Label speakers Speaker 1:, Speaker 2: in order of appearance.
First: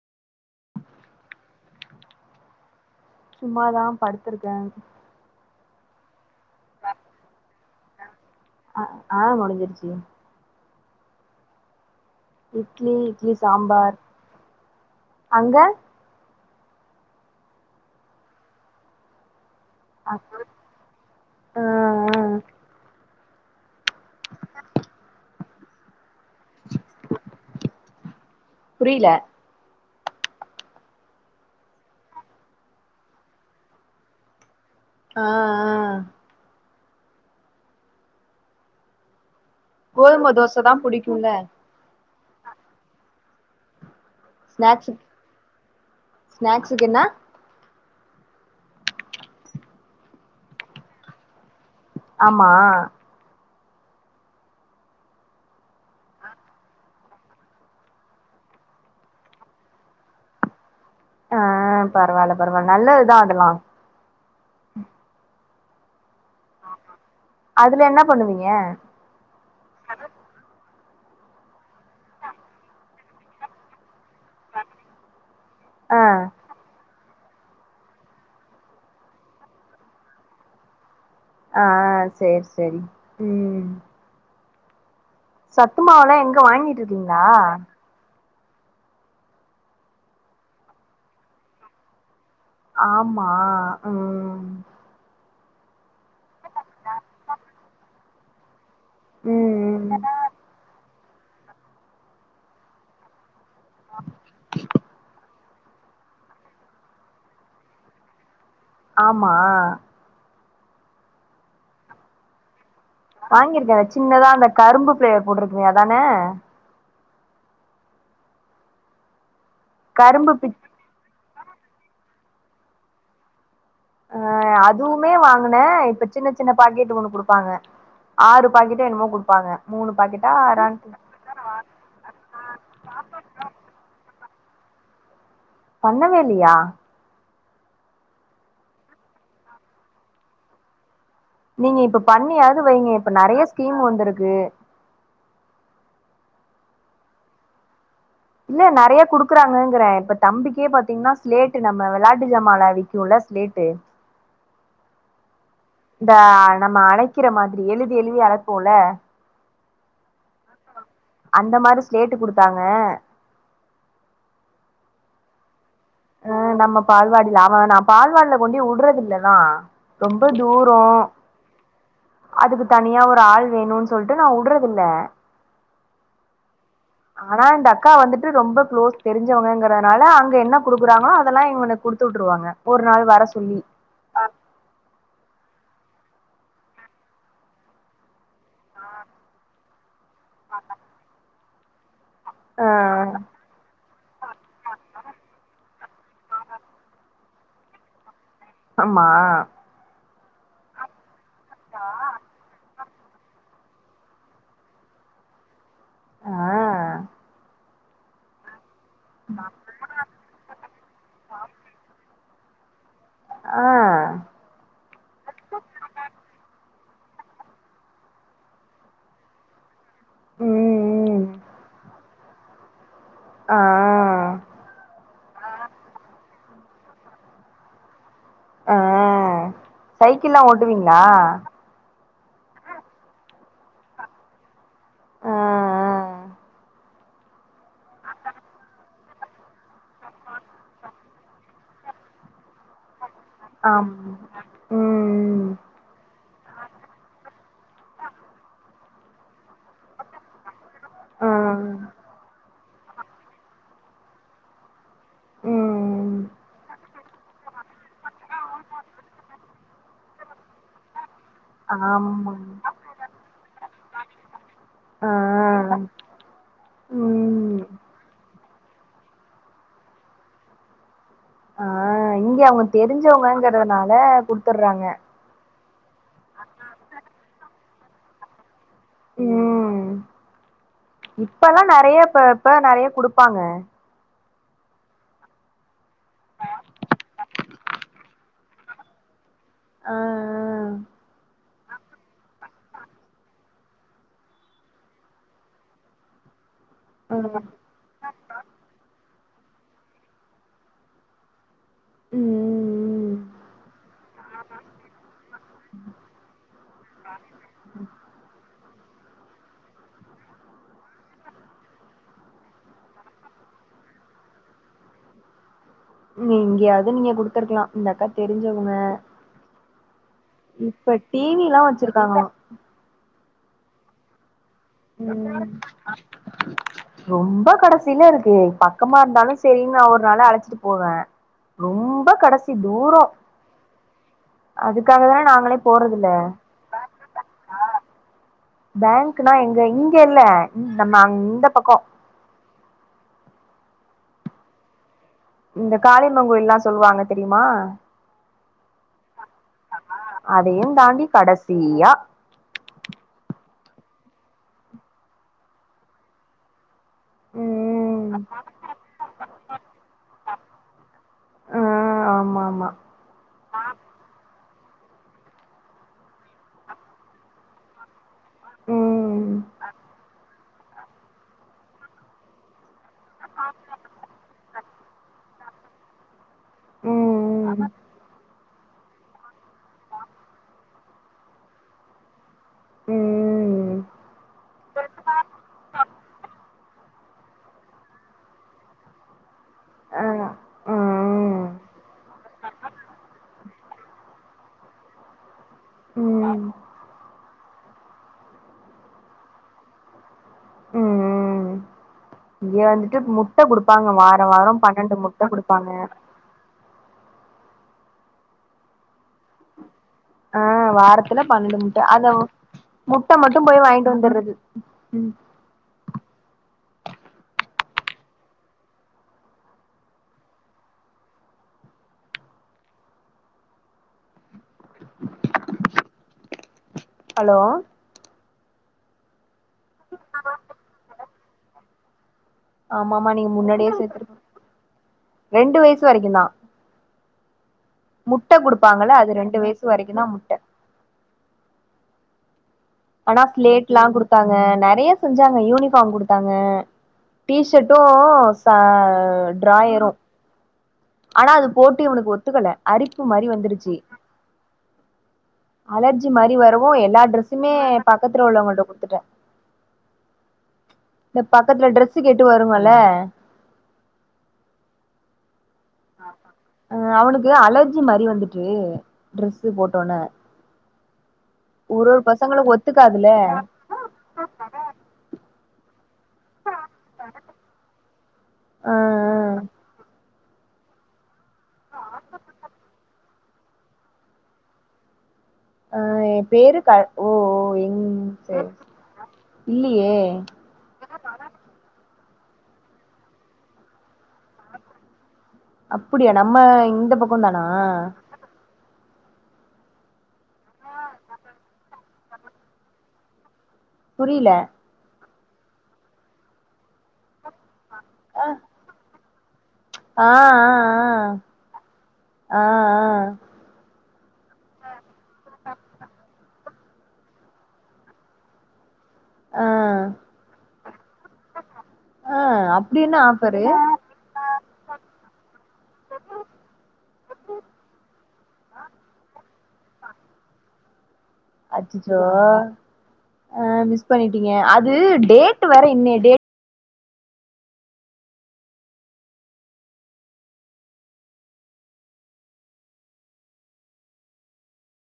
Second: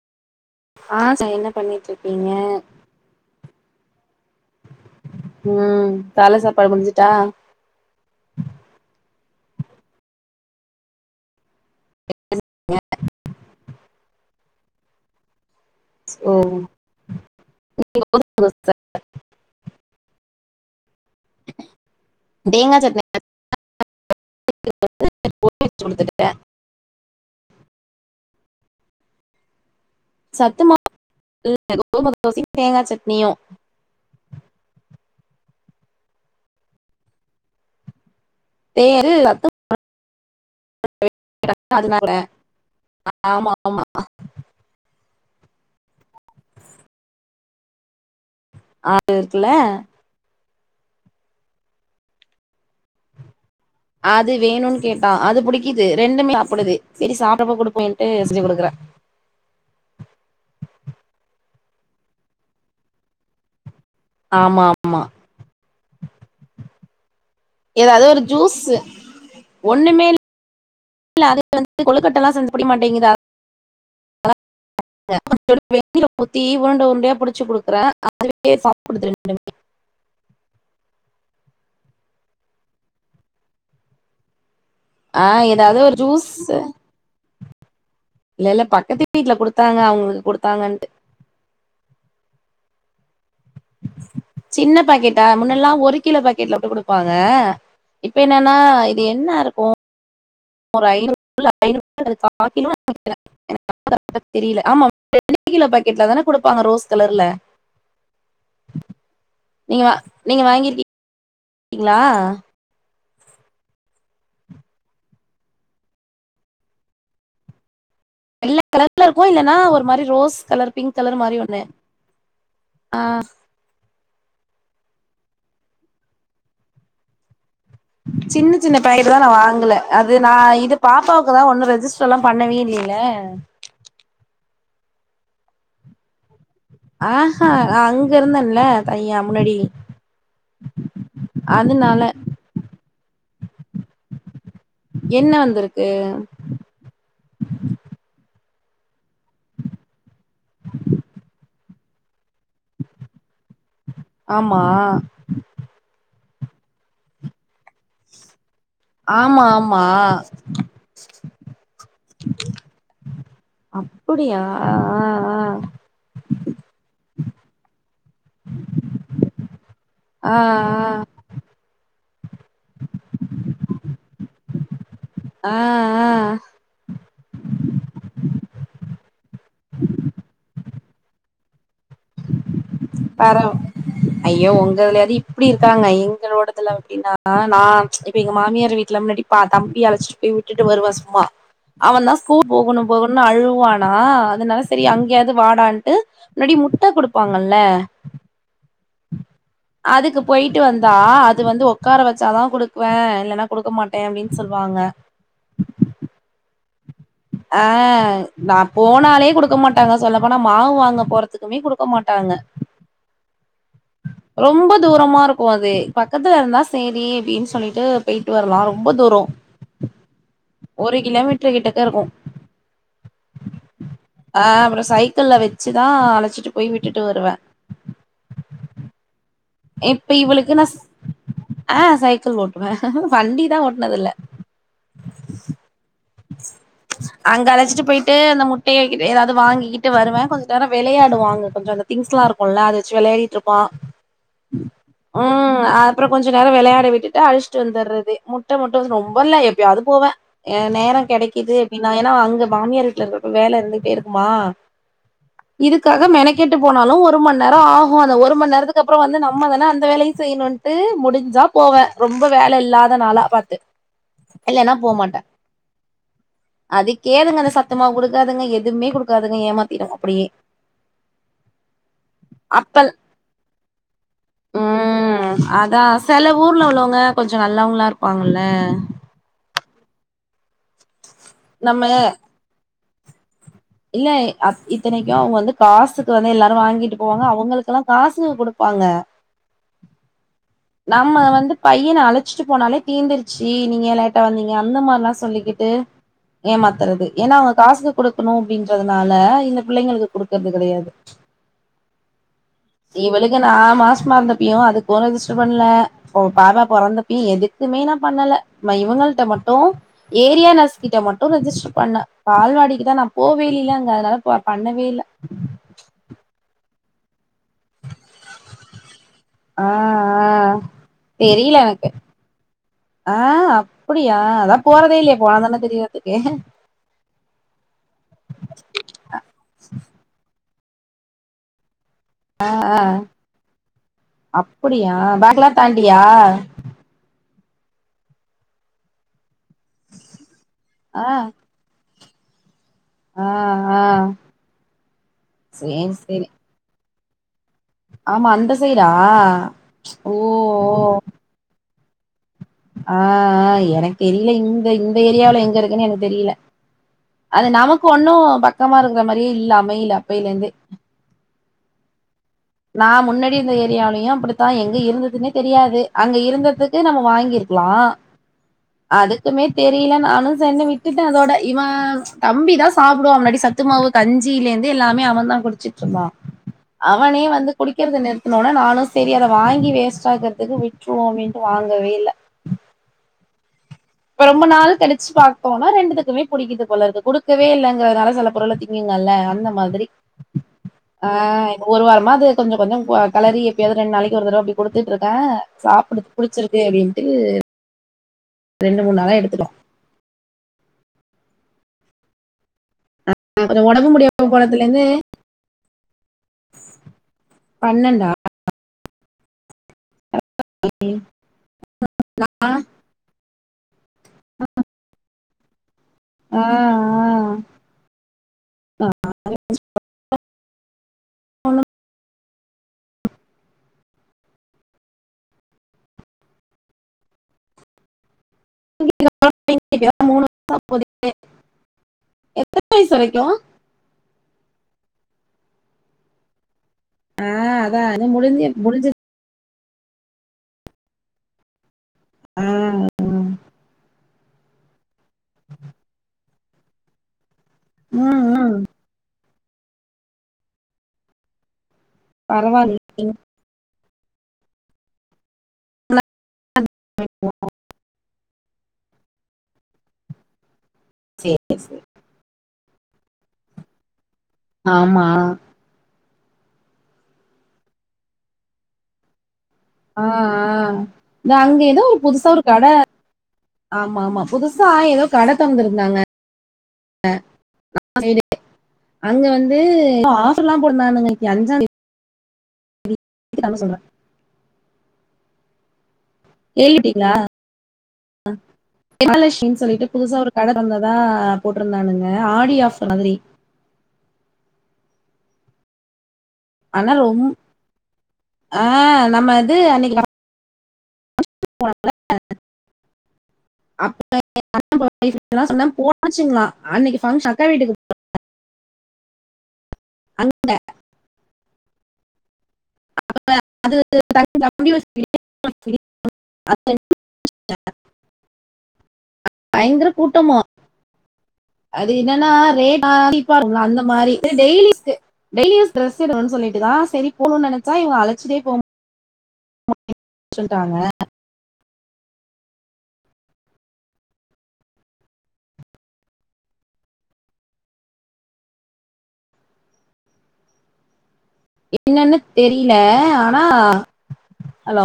Speaker 1: ஆ ச என்ன பண்ணிட்ருக்கீங்க
Speaker 2: சும்மாதா படுத்திருக்கே
Speaker 1: ம் கால்ல சாப்பாடு முடிஞ்சுட்டா
Speaker 2: அ ஆ முடிஞ்சிருச்சு இட்லி இட்லி சாம்பார் அங்க
Speaker 1: ஓ
Speaker 2: அ சொல்லு
Speaker 1: தேங்கா சட்னி [inaudible] குடுத்துட்டே
Speaker 2: புரில
Speaker 1: சத்துமாவு [inaudible] கோதும தோசயு தேங்கா சட்னியு
Speaker 2: ஆ ஆ
Speaker 1: [unintelligible]
Speaker 2: கோதும தோச தா புடிக்கு ல
Speaker 1: அதனால ஆமா ஆமா
Speaker 2: ஸ்நாக்ஸு ஸ்நாக்ஸுக்கென்னா
Speaker 1: ஆறு இருக்குல
Speaker 2: ஆமா
Speaker 1: அது வேணுன் கேட்டா அது புடிக்குது ரெண்டுமே சாப்டுது செரி சாப்டப்போ குடுப்பமேன்ட்டு செஞ்சு குடுக்குற
Speaker 2: ஆ பரவால்ல பரவால் நல்லது தா அதுலா
Speaker 1: ஆமா ஆமா
Speaker 2: அதுல என்ன
Speaker 1: எதாது ஒரு
Speaker 2: பண்ணுவீங்க
Speaker 1: ஜூசு ஒன்னுமே ல்ல அதுக்கு வந்து கொழுக்கட்டலா செஞ்சா புடிக்க மாட்டேங்குது அதா [inaudible] கொஞ்சோன்டு
Speaker 2: ஆ
Speaker 1: வெந்நீர ஊத்தி உருண்ட உருண்டையா புடிச்சு குடுக் க்குறே அதுவே சாப்புடுது ரெண்டுமே
Speaker 2: ஆ சேரி சேரி ம்
Speaker 1: ஆ ஏதாவது ஒரு
Speaker 2: சத்துமாவுலா
Speaker 1: ஜூஸ்
Speaker 2: எங்க வாங்கிட்ருக்கிங்களா
Speaker 1: இல்ல இல்ல பக்கத்து வீட்ல குடுத்தாங்க அவுங்குளுக் குடுத்தாங்கன்ட்டு
Speaker 2: ஆமா ம்
Speaker 1: சின்ன பாக்கெட்டா முன்னெல்லா ஒரு கிலோ பாக்கெட்ல போட்டு குடுப்பாங்க இப்ப என்னன்னா இது என்னா இருக்கு
Speaker 2: ம்
Speaker 1: ஒரு ஐநூறு [inaudible] ஐநூறு கா கிலோ இருக்கு நெனைக்குறே எனக்கு அளவு கரக்ட்டா தெரில ஆமா கிலோ பாக்கெட்ல தான குடுப்பாங்க ரோஸ் கலர்ல
Speaker 2: ஆமா
Speaker 1: நீங்க நீங்க வாங்கிருக்கீ ங்ளா
Speaker 2: வாங்கிருக்கே சின்னதா அந்த கரும்பு பேர் போட்ருக்குமே அதான
Speaker 1: வெள்ள கலர்ல இருக்கு இல்லனா ஒரு மாரி
Speaker 2: கரும்பு
Speaker 1: rose
Speaker 2: peach
Speaker 1: colour pink colour மாரி ஒன்னு ஆ
Speaker 2: அ அதுவுமே வாங்குனே இப்ப சின்ன சின்ன பாக்கெட் ஒன்னு குடுப்பாங்க ஆறு
Speaker 1: சின்ன சின்ன
Speaker 2: பாக்கெட்டோ என்னமோ
Speaker 1: பேக்கெட்டுதா நா
Speaker 2: குடுப்பாங்க
Speaker 1: வாங்கல
Speaker 2: மூணு
Speaker 1: அது
Speaker 2: பாக்கெட்டா
Speaker 1: நா இது
Speaker 2: ஆறான்
Speaker 1: பாப்பாவுக்குதா ஒன்னு ரெஜிஸ் த்துலா பண்ணவே இல்லில
Speaker 2: பண்ணவேலியா
Speaker 1: ஆ ஹ அங்க இருந்தன்ல்ல தையா முன்னடி
Speaker 2: நீங்க இப்ப பண்ணியாது வைங்க இப்ப நறைய ஸ்கீம் வந்துருக்கு
Speaker 1: என்ன வந்துருக்கு
Speaker 2: இல்ல நறைய குடுக்குறாங்கங்ற இப்ப தம்பிக்கே பாத்தீங்னா ஸ்லேட்டு நம்ம வெளாட்டு ஜாமால வி க்குல ஸ்லேட்டு
Speaker 1: ஆமா
Speaker 2: இந்தா நம்ம அலைக்கிற மாதிரி எழுதி எழுதி அலைப்போல
Speaker 1: ஆமா ஆமா
Speaker 2: அந்த மாரி ஸ்லேட்டு குடுத்தாங்க
Speaker 1: அப்புடியா ஆ ஆ ஆ
Speaker 2: அ நம்ம பால்வாடில அவே நா பால்வாடில கொண்டி வுட்றதில்லதா ரொம்ப
Speaker 1: ஆ
Speaker 2: தூரோ அதுக்கு தனியா ஒரு ஆள் வேணுன் சொல்ட்டு நா வுட்றதில்ல
Speaker 1: ஆ ஆ
Speaker 2: ஆனா இந்த அக்கா வந்துட்டு ரொம்ப க்ளோஸ் தெரிஞ்சவங்கங்றனால அங்க என்ன குடுக்குறாங்களோ அதெலா இவனுக் குடுத்துவுட்ருவாங்க ஒரு நாள் வர
Speaker 1: பரவ
Speaker 2: சொல்லி
Speaker 1: ஐயோ உங்க இதுலியாது இப்டி இருக்காங்க எங்களோடதுல எப்டினா நா இப்ப எங்க மாமியார் வீட் [unintelligible] முன்னாடி பா தம்பி அழைச்சிட்டு போய் வுட்டுட்டு வருவே சும்மா அவந்தா ஸ்கூல்
Speaker 2: ஆ
Speaker 1: போகணு போகணுன் அழுவா நா அதனால செரி அங்கியாது வாடான்ட்டு முன்னாடி முட்ட குடுப்பாங்கல்ல
Speaker 2: ஆமா
Speaker 1: அதுக்கு போயிட்டு வந்தா அது வந்து உக்கார வச்சாதா குடுப் பே இல்லனா குடுக்க மாட்டே அப்டின்னு சொல்வாங்க
Speaker 2: ஆ
Speaker 1: அ நா போனாலே குடுக்க மாட்டாங்க சொல்லப் போனா மாவு வாங்க போறதுக்குமே குடுக்க மாட்டாங்க
Speaker 2: ஆ
Speaker 1: ரொம்ப தூரமாருக்கு அது பக்கத்துல இருந்தா ஸ் சேரி அப்டின் சொல்லிட்டு போயிட்டு வர்லா ரொம்ப தூரோ ஒரு
Speaker 2: ம் ம்
Speaker 1: கிலோமீட்ரு கிட்டக்க இருக்கு
Speaker 2: ஆ
Speaker 1: அ அப்ற சைக்கிள்ல வச்சுதா அழச்சிட்டு போய் விட்டுட்டு வருவே
Speaker 2: ஆ
Speaker 1: இப்ப
Speaker 2: சைக்கிள்லாம்
Speaker 1: இவளுக்கு நா
Speaker 2: ஓட்டுவீங்களா
Speaker 1: ஆ சைக்கிள் ஓட்டுவே வண்டிதா ஓட்டுனதில்ல
Speaker 2: ஆ
Speaker 1: அங்க அழச்சிட்டு போயிட்டு அந்த முட்டைய கிட் ஏதாது வாங்கிக்கிட்டு வருவே கொஞ்ச நேர வெளையாடுவா அங்க கொஞ்ச இந்த திங்க்ஸ்லா இருக்குல்ல அத வச்சு வெளையாடிட்ருப்
Speaker 2: ஆம்
Speaker 1: ம் அப் புறம் கொஞ்ச நேரம் வெளையாட விட்டுட்டு அழச்சிட்டு வந்துறது முட்டை மட்டு ரொம்ப இல்ல எப்பயாவது போவேன் ஏ நேரம்
Speaker 2: ஆ
Speaker 1: கெடைக்குது அப்டினா ஏன்னா அங்க மாமியார் வீட்டுல இருக்கிறப்போ வேலை இருந்துட்டே இருக்குமா இதுக்காக
Speaker 2: ம்
Speaker 1: மெனக்கெட்டு போனாலும் ஒரு மணி நேரம் ஆகாது அந்த ஒரு மணி நேரத்துக்கு அப்புறம் வந்து நம்ம நம்மா தானே அந்த வேலையும் செய்யணுன்ட்டு முடிஞ்சா போவேன் ரொம்ப
Speaker 2: ஆமா
Speaker 1: வேலை இல்லாத நாளா பாத்து இல்லேன்னா
Speaker 2: ஆ
Speaker 1: போமாட்டேன் அதுக்கே அதுங்க அந்த
Speaker 2: ம்
Speaker 1: சத்தமாவு கொடுக்காதுங்க எதுவுமே கொடுக் காதுங்க ஏமாத்திரும் அப்டியே
Speaker 2: ஆ இங்கே அவங்க
Speaker 1: அப்பல்
Speaker 2: தெரிஞ்சவங்கங்கிறது நால அதுக்
Speaker 1: ம் அதான் சில ஊர்ல உள்ளவங்க கொஞ்சம் நல்லவங்களா இருப்பாங்கல்ல
Speaker 2: ம் இப்பெல்லாம்
Speaker 1: நம்ம
Speaker 2: நெறையப் ப்ப நெறைய கொடுப்பாங்க
Speaker 1: இல்ல அத் இத்தனைக்கும் அவங்க வந்து காசுக்கு வந்து எல்லாரும் வாங்கிட்டு போவாங்க அவங்களுக்கெல்லாம் காசூ கொடுப் பாங்க
Speaker 2: ஆ ஆ
Speaker 1: நம்ம வந்து பையன அழச்சிட்டு போனாலே தீந்துருச்சீ நீங்க ஏ லேட்டா வந்தீங்க அந்த மாதிரிலாம் சொல்லிகிட்டு ஏமாத்துறது ஏன்னா
Speaker 2: ஆமா.
Speaker 1: அவங்க காசூ கொடுக்கணும் அப்டின்றதுனால இந்த புள்ளைங்களுக்கு கொடுக்கறது கெடையாது
Speaker 2: ம்
Speaker 1: இவளுக்கு நான் மாசமாறுந்தப்பயும் அதுக்கும் ரெஜிஸ்டர் பண்ணல ஒ பாப்பா பொறந்தப்பயும் எதுக்குமே நா பண்ணல இவங்கள்ட மட்டும் ஏரியா நர்ஸ்கிட்ட மட்டும் ரெஜிஸ்டர் பண்ண பால்வாடிக்கு தான் நான் போவேலில்ல அங்க அதனால பண்ணவேல்ல
Speaker 2: ம் எங்கையாது நீங்க குடுத்துருக்கலாம் இந்த அக்கா தெரிஞ்சவங்க
Speaker 1: ஆ ஆ
Speaker 2: இப்ப டி
Speaker 1: தெரில
Speaker 2: வில்லாம்
Speaker 1: எனக்கு
Speaker 2: வச்சிருக்காங்ளாம்
Speaker 1: ஆ அப்டியா அதான் போறதே இல்லையே போனா
Speaker 2: ம்
Speaker 1: தானே தெரியதுக்கு
Speaker 2: ரொம்ப கடைசியில இருக்கு பக்கமா இருந்தாலும் சேரின்னு நா ஒரு நாளு அழச்சிட்டு போவேன் ரொம்ப கடைசி தூரம்
Speaker 1: அப்டியா
Speaker 2: அதுக்காக தான்
Speaker 1: பேக்லா
Speaker 2: நாங்களே
Speaker 1: தாண்டியா
Speaker 2: போறதுல்ல பேங்க்னா எங்க இங்க இல்ல நம்ம
Speaker 1: ஆ
Speaker 2: அந்த பக்கம்
Speaker 1: ஆ ஆ
Speaker 2: இந்த
Speaker 1: சேரி சேரி
Speaker 2: காளியமங்க கோவில் எல்லா சொல்லுவாங்க தெரியுமா
Speaker 1: ஆமா அந்த சைடா ஓ
Speaker 2: அதையு
Speaker 1: ஓ
Speaker 2: தாண்டி கடசீயா
Speaker 1: ஆ ஆ எனக்கு தெரில இந்த இந்த ஏரியால எங்க இருக்குன்னு எனக்கு தெரில அது நமக்கு ஒன்னு
Speaker 2: ம்
Speaker 1: பக்கமா இருக்கற மாரியே இல்ல அமயில அப்பேயில இருந்தே
Speaker 2: ஆ ஆமா ஆமா
Speaker 1: நா முன்னடி இருந்த ஏரியாவுலயு அப்பிடிதா எங்க இருந்ததுன்னே தெரியாது அங்க இருந்ததுக்கு நம்ம வாங்கியிருக் லா
Speaker 2: ம்
Speaker 1: அதுக்குமே தெரில நானு செரினு விட்டிட்டே அதோட இவ தம்பி தா சாப்டுவா முன்னாடி சத்து மாவு கஞ்சியிலேருந்து எல்லாமே அவன்தா குடிச்சிட்டு இருந்தா அவனே வந்து
Speaker 2: ம் ம்
Speaker 1: குடிக்கறது நிறுத் ன்னோனே நானு செரி அத வாங்கி வேஸ்ட் ஆக்கறதுக்கு விட்டுருவோ அப்டின்ட்டு வாங்கவே இல்ல
Speaker 2: ம்
Speaker 1: இப்ப ரொம்ப நாள் கழிச்சு பாத்தோம்னா ரெண்டுதுக்குமே புடிக்குது போல இக்குது குடு குடுக்கவே இல்லங்கிறது நாள சில பொருள திங்குங்கல்ல அந்த மாதிரி
Speaker 2: ஆ
Speaker 1: ஆ
Speaker 2: ம்
Speaker 1: ஒரு வாரமா அது கொஞ்சோ கொஞ்சோ கெலறி எதோ ரெண்டு நாளைக்கு ஒரு தடவ அப்டி குடுத்துட்டு இருக்கே சாப்பிடுது
Speaker 2: ம்
Speaker 1: புடிச்சிருக்கு அப்டின்ட்டு ரெண்டு மூணு [unintelligible]
Speaker 2: ம் ம் இங்க வந்துட்டு முட் முட்ட
Speaker 1: கொஞ்ச
Speaker 2: குடுப்பாங்க
Speaker 1: ஒடம்பு
Speaker 2: வாரோ
Speaker 1: முடியாம
Speaker 2: வாரோ
Speaker 1: போனதுலேந்து
Speaker 2: பன்னெண்டு முட்ட குடுப்பாங்க
Speaker 1: பன்னெண்டா
Speaker 2: ஆ வாரத்துல பன்னெண்டு முட்ட அத முட்ட மட்டு போய் வாங்கிட்டு வந்தறது
Speaker 1: ஆ
Speaker 2: ஹலோ
Speaker 1: [inaudible] எத்தனை வயசு
Speaker 2: ஆமாம்மா நீங்க
Speaker 1: வரைக்கும்
Speaker 2: முன்னாடியே சேத்து ரெண்டு வயசு வரைக்கு தா
Speaker 1: ஆ, அதான் இது
Speaker 2: முட்ட
Speaker 1: முடிஞ்சு முடிஞ்சு
Speaker 2: குடுப்பாங்கள அது ரெண்டு வயசு வரைக்கு தா முட்
Speaker 1: ம்
Speaker 2: ஆனா ஸ்லேட்லா குடுத்தாங்க நெறைய செஞ்சாங்க யூனிஃபார்ம் குடுத்தாங்க டீ ஷர்ட் ட்டூ
Speaker 1: ம், ம்,
Speaker 2: ச டிராயரு ஆனா அது போட்டு இவனுக்கு ஒத் ஒத்துக்கல அரிப்பு
Speaker 1: பரவாயில்லையே
Speaker 2: மாரி வந்துருச்சு அலர்ஜி மாரி வர வு எல்லா ட்ரெஸ்சுமே பக்கத்துல உள்ளவங்கள்ட்ட குடுத்துட்டே இந்த
Speaker 1: சரி
Speaker 2: பக்கத்துல
Speaker 1: சரி
Speaker 2: ட்ரெஸ் கேட்டு வருங்கல
Speaker 1: ஆமா
Speaker 2: ஆ அவனுக்கு அலர்ஜி மாரி வந்துட்டு டிரெஸ் போட்டோனே
Speaker 1: ஆ, ஆ இந்தா அங்க எதோ ஒரு புதுசா ஒரு கட ஆமாம்மா புதுசா எதோ தொறந்திருந்தாங்க [inaudible]
Speaker 2: ஆ
Speaker 1: அங்க வந்து எதோ ஆப்பர்ல்லா போட்டுருந்தானுங்க [inaudible]
Speaker 2: ஆ ஏ பேரு கா ஓ
Speaker 1: கேள்விட்டீங்களா
Speaker 2: எங் செரி இல்லியே
Speaker 1: பந்ததா போட்டுருந்தானுங்க ஆடி ஆஃபர் மாதிரி
Speaker 2: அப்பிடியா நம்ம இந்த
Speaker 1: ஆனா
Speaker 2: பக்கோ
Speaker 1: ரொம்ப
Speaker 2: தானா
Speaker 1: ஆ நம்ம இது அன்னைக்கி [inaudible]
Speaker 2: புரில
Speaker 1: [unintelligible] சொன்ன போட்டாச்சுங்ளா அன்னைக்கு ஃபங்க்ஷன் அக்கா வீட்டுக்கு போ
Speaker 2: அ
Speaker 1: அங்க
Speaker 2: ஆ ஆ ஆ ஆ ஆ
Speaker 1: [inaudible]
Speaker 2: ஆ
Speaker 1: பயங்கர
Speaker 2: ஆ
Speaker 1: கூட்டமா அது என்னனா
Speaker 2: ஆ அப்டி
Speaker 1: ரேகா
Speaker 2: என்ன ஆஃபரு
Speaker 1: [unintelligible] அந்த மாரி டெய்லிக்கு டெய்லி யூஸ்க்கு டிரஸ் எடுக்கனு சொல்லிட்டுதா சேரி போனு நெனச்சா இவுங்க அழச்சிட்டேபோ [inaudible] சொல்ட்டாங்க
Speaker 2: அச்சச்சோ அ மிஸ் பண்ணிட்டீங்க அது டேட் வேற இன்னைய டேட்
Speaker 1: என்னன்னு தெரில ஆனா